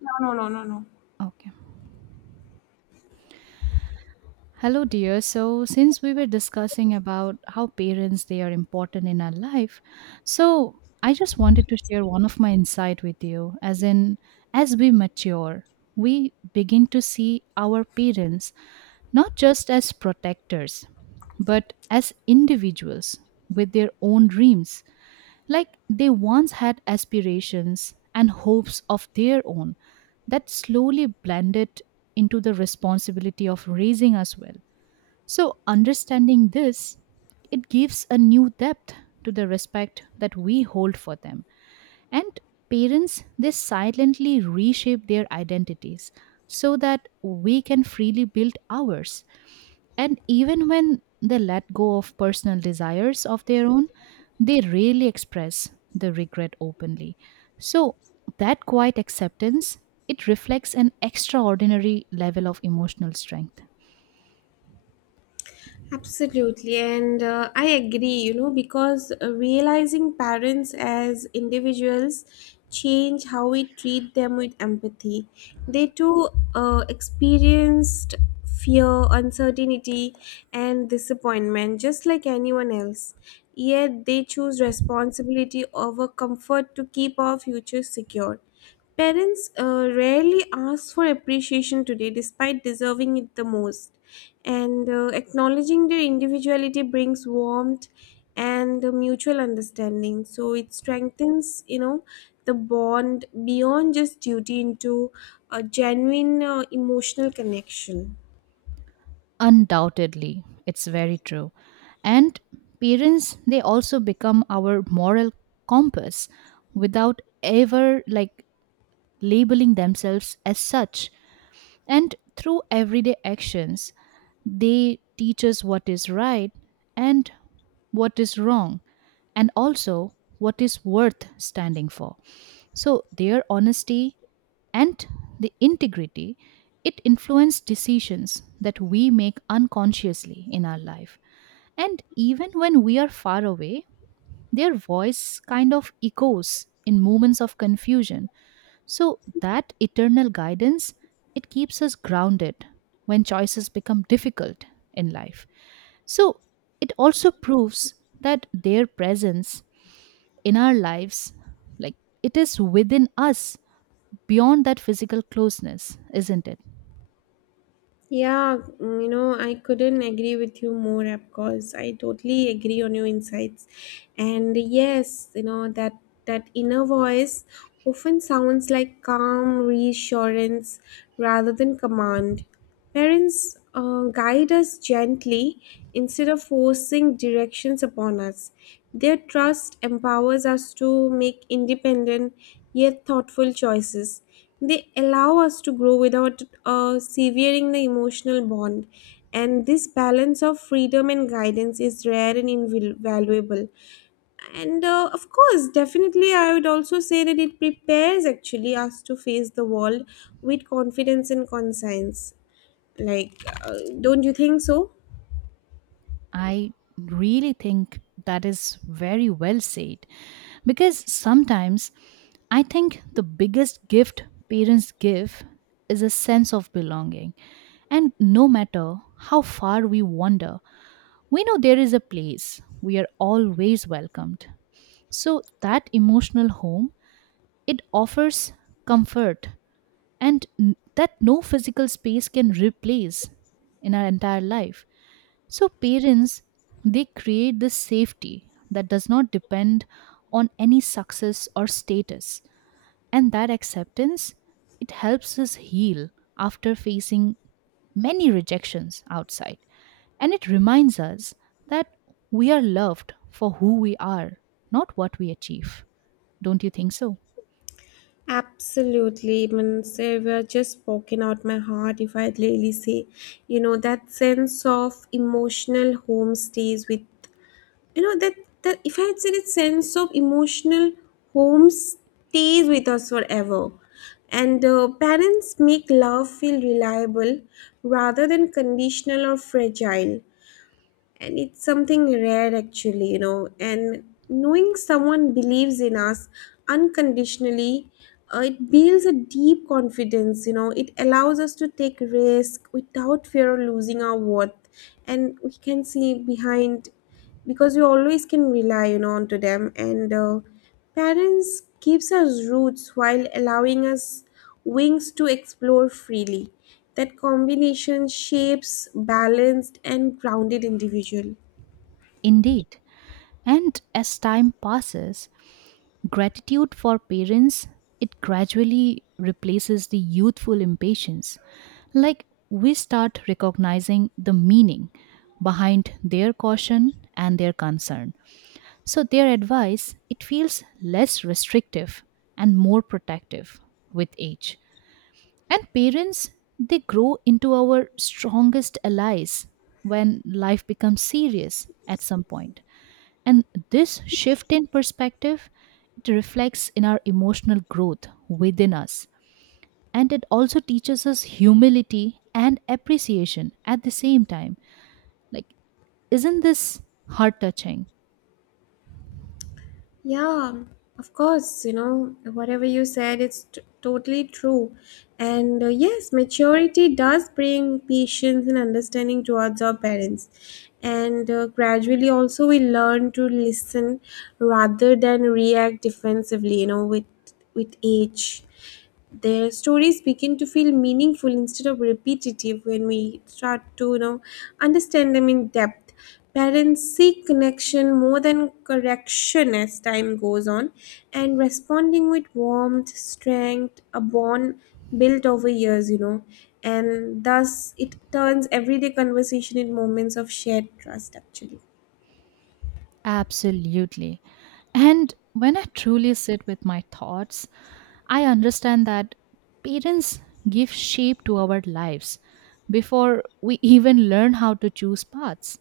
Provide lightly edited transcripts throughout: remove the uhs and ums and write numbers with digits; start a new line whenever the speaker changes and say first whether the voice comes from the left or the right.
left: No, no, no, no, no.
right: Okay. Hello, dear. So, since we were discussing about how parents they are important in our life, so I just wanted to share one of my insight with you. As in, as we mature, we begin to see our parents not just as protectors, but as individuals with their own dreams. Like they once had aspirations and hopes of their own that slowly blended into the responsibility of raising us well. So, understanding this, it gives a new depth to the respect that we hold for them. And parents, they silently reshape their identities so that we can freely build ours. And even when they let go of personal desires of their own, they rarely express the regret openly. So, that quiet acceptance, it reflects an extraordinary level of emotional strength.
left: Absolutely, and I agree, because realizing parents as individuals change how we treat them with empathy. They too experienced fear, uncertainty, and disappointment just like anyone else. Yet they choose responsibility over comfort to keep our future secure. Parents rarely ask for appreciation today, despite deserving it the most. And acknowledging their individuality brings warmth and mutual understanding. So it strengthens, the bond beyond just duty into a genuine emotional connection.
right: Undoubtedly, it's very true. And parents, they also become our moral compass without ever like labeling themselves as such. And through everyday actions, they teach us what is right and what is wrong, and also what is worth standing for. So, their honesty and the integrity, it influences decisions that we make unconsciously in our life, and even when we are far away, their voice kind of echoes in moments of confusion. So that eternal guidance, it keeps us grounded when choices become difficult in life. So it also proves that their presence in our lives, like, it is within us beyond that physical closeness, isn't it?
left: Yeah, mm, I couldn't agree with you more, of course. I totally agree on your insights. And yes, that inner voice often sounds like calm reassurance rather than command. Parents guide us gently instead of forcing directions upon us. Their trust empowers us to make independent yet thoughtful choices. They allow us to grow without severing the emotional bond, and this balance of freedom and guidance is rare and invaluable. And of course, definitely, I would also say that it prepares actually us to face the world with confidence and conscience. Like, uh, don't you think so?
right: I really think that is very well said, because sometimes I think the biggest gift parents give is a sense of belonging. And no matter how far we wander, we know there is a place. We are always welcomed. So that emotional home, it offers comfort and that no physical space can replace in our entire life. So parents, they create this safety that does not depend on any success or status, and that acceptance, it helps us heal after facing many rejections outside, and it reminds us that we are loved for who we are, not what we achieve. Don't you think so?
left: Absolutely, man. Savior just spoken out my heart. If I really say, that sense of emotional home stays with, you know, that that if I had said that sense of emotional home stays with us forever, and parents make love feel reliable rather than conditional or fragile, and it's something rare actually, and knowing someone believes in us unconditionally, it builds a deep confidence, it allows us to take risk without fear of losing our worth, and we can see behind because we always can rely, onto them, and parents gives us roots while allowing us wings to explore freely. That combination shapes balanced and grounded individual.
right: Indeed. And as time passes, gratitude for parents, it gradually replaces the youthful impatience. Like, we start recognizing the meaning behind their caution and their concern. So their advice, it feels less restrictive and more protective with age. And parents, they grow into our strongest allies when life becomes serious at some point. And this shift in perspective, it reflects in our emotional growth within us. And it also teaches us humility and appreciation at the same time. Like, isn't this heart touching?
left: Yeah, of course, whatever you said, totally true. And yes, maturity does bring patience and understanding towards our parents. And gradually, also, we learn to listen rather than react defensively, with age. Their stories begin to feel meaningful instead of repetitive when we start to understand them in depth. Parents seek connection more than correction as time goes on, and responding with warmth, strength, a bond built over years, and thus it turns everyday conversation in moments of shared trust, actually.
right: Absolutely. And when I truly sit with my thoughts, I understand that parents give shape to our lives before we even learn how to choose paths.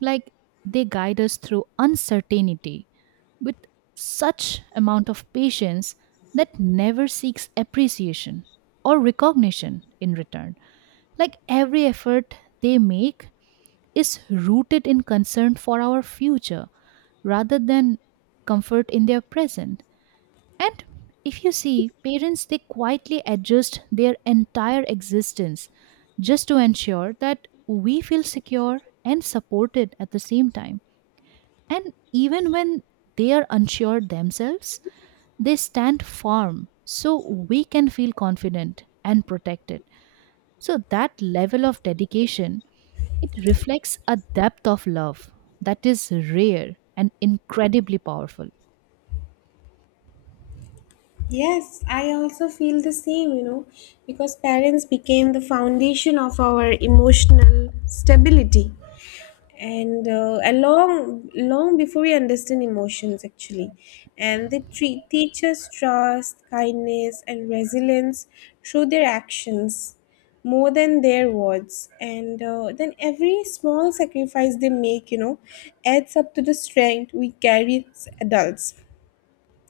right: Like, they guide us through uncertainty with such amount of patience that never seeks appreciation or recognition in return. Like, every effort they make is rooted in concern for our future rather than comfort in their present. And if you see, parents, they quietly adjust their entire existence just to ensure that we feel secure and supported at the same time. And even when they are unsure themselves, they stand firm so we can feel confident and protected. So that level of dedication, it reflects a depth of love that is rare and incredibly powerful.
left: Yes, I also feel the same, because parents became the foundation of our emotional stability, and long long before we understand emotions actually, and teach us trust, kindness, and resilience through their actions more than their words. And then every small sacrifice they make, adds up to the strength we carry as adults.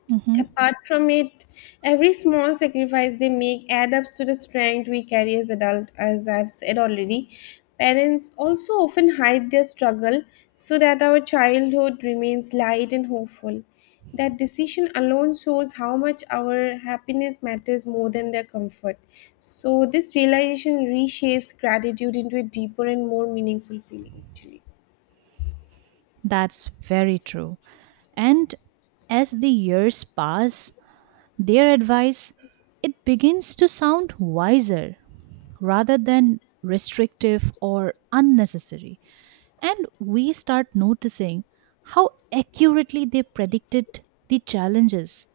right: Mhm.
left: Apart from it, every small sacrifice they make adds up to the strength we carry as adults, as I've said already. Parents also often hide their struggle so that our childhood remains light and hopeful. That decision alone shows how much our happiness matters more than their comfort. So, this realization reshapes gratitude into a deeper and more meaningful feeling, actually.
right: That's very true. And as the years pass, their advice, it begins to sound wiser rather than restrictive or unnecessary. And we start noticing how accurately they predicted the challenges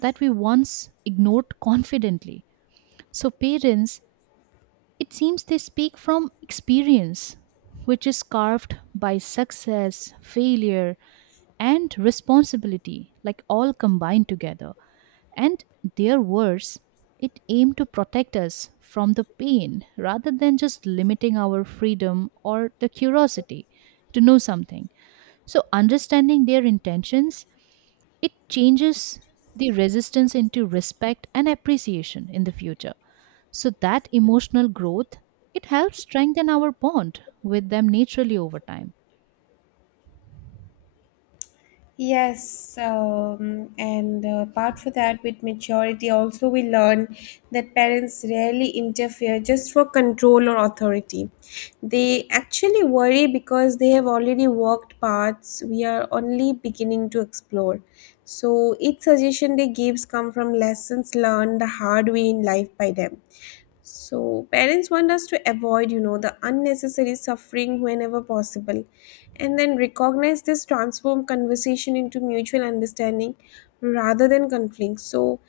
right: that we once ignored confidently. So, parents, it seems they speak from experience, which is carved by success, failure, and responsibility, like all combined together. And their words, it aimed to protect us from the pain rather than just limiting our freedom or the curiosity to know something. So, understanding their intentions, it changes the resistance into respect and appreciation in the future. So, that emotional growth, it helps strengthen our bond with them naturally over time.
left: Yes, and apart from that, with maturity, also we learn that parents rarely interfere just for control or authority. They actually worry because they have already walked paths we are only beginning to explore. So each suggestion they gives come from lessons learned the hard way in life by them. So parents want us to avoid, the unnecessary suffering whenever possible, and then recognize this transform conversation into mutual understanding rather than conflict. So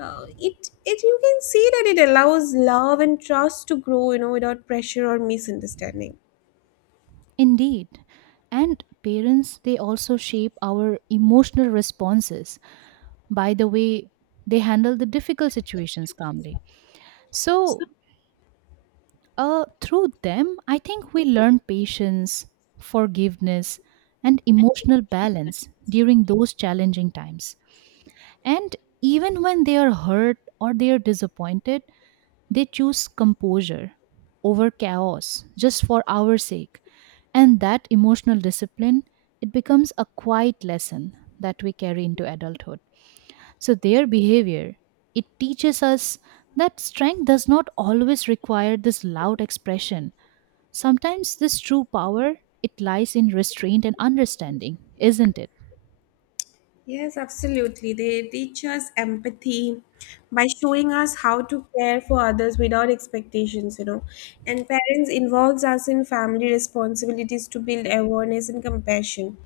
left: it it you can see that it allows love and trust to grow, without pressure or misunderstanding.
right: Indeed. And parents, they also shape our emotional responses by the way they handle the difficult situations calmly. So, through them, I think we learn patience, forgiveness, and emotional balance during those challenging times. And even when they are hurt or they are disappointed, they choose composure over chaos just for our sake. And that emotional discipline, it becomes a quiet lesson that we carry into adulthood. So their behavior, it teaches us that strength does not always require this loud expression. Sometimes this true power, it lies in restraint and understanding, isn't it?
left: Yes, absolutely. They teach us empathy by showing us how to care for others without expectations, And parents involves us in family responsibilities to build awareness and compassion.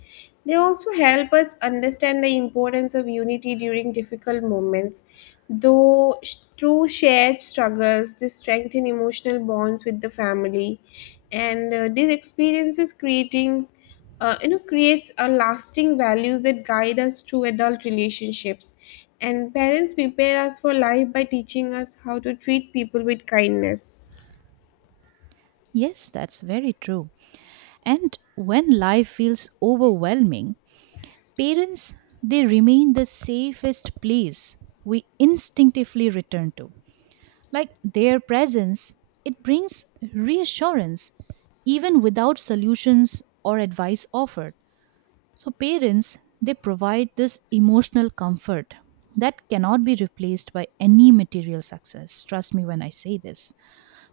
left: They also help us understand the importance of unity during difficult moments. Through shared struggles, they strengthen emotional bonds with the family. And these experiences creating you know creates a lasting values that guide us through adult relationships, and parents prepare us for life by teaching us how to treat people with kindness.
right: Yes, that's very true. And when life feels overwhelming, parents, they remain the safest place we instinctively return to. Like, their presence, it brings reassurance even without solutions or advice offered. So, parents, they provide this emotional comfort that cannot be replaced by any material success. Trust me when I say this.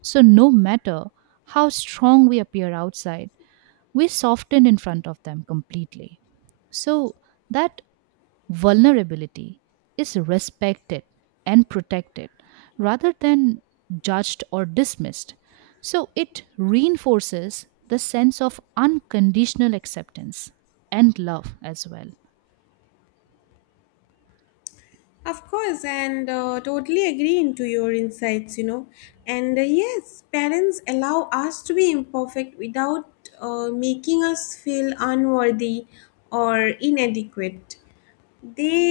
right: So, no matter how strong we appear outside, we soften in front of them completely. So, that vulnerability is respected and protected rather than judged or dismissed. So it reinforces the sense of unconditional acceptance and love as well.
left: Of course, and totally agree into your insights, And yes, parents allow us to be imperfect without making us feel unworthy or inadequate. they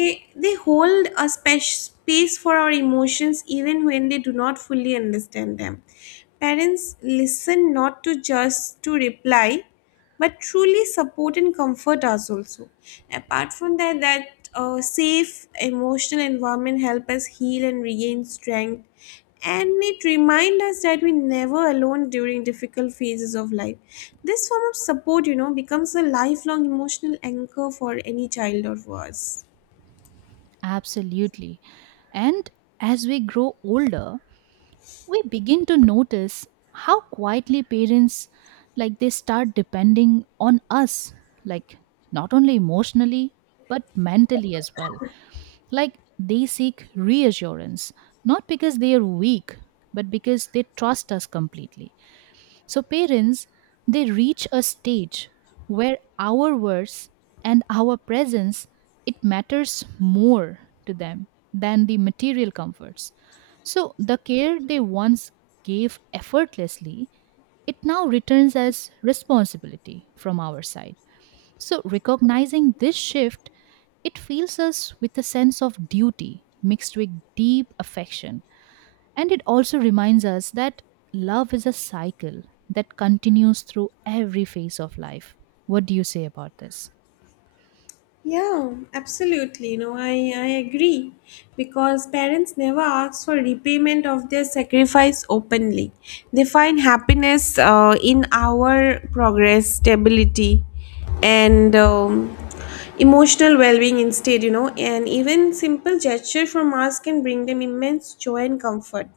left: they hold space for our emotions even when they do not fully understand them. Parents listen not to just to reply but truly support and comfort us also. Apart from that, safe emotional environment help us heal and regain strength, and it remind us that we never alone during difficult phases of life. This form of support, becomes a lifelong emotional anchor for any child or for us.
right: Absolutely. And as we grow older, we begin to notice how quietly parents, like, they start depending on us, like, not only emotionally but mentally as well. Like, they seek reassurance, not because they are weak, but because they trust us completely. So, parents, they reach a stage where our words and our presence, it matters more to them than the material comforts. So the care they once gave effortlessly, it now returns as responsibility from our side. So, recognizing this shift, it fills us with a sense of duty mixed with deep affection. And it also reminds us that love is a cycle that continues through every phase of life. What do you say about this?
left: Yeah, absolutely. No, I agree. Because parents never ask for repayment of their sacrifice openly. They find happiness in our progress, stability, and emotional well being instead, And even simple gesture from us can bring them immense joy and comfort.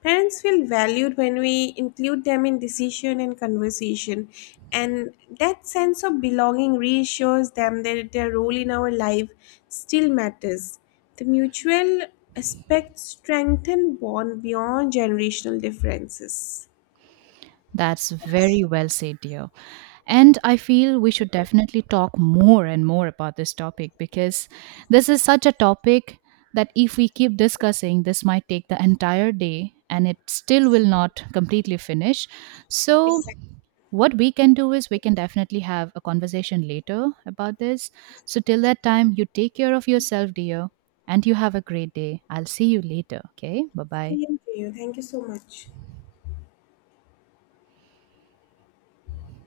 left: Parents feel valued when we include them in decision and conversation, and that sense of belonging reassures them that their role in our life still matters. The mutual aspect strengthen bond beyond generational differences.
right: That's very well said, dear. And I feel we should definitely talk more and more about this topic, because this is such a topic that if we keep discussing, this might take the entire day and it still will not completely finish. So, what we can do is we can definitely have a conversation later about this. So, till that time, you take care of yourself, dear, and you have a great day. I'll see you later. Okay, bye bye.
left: Same to you. Thank you so much.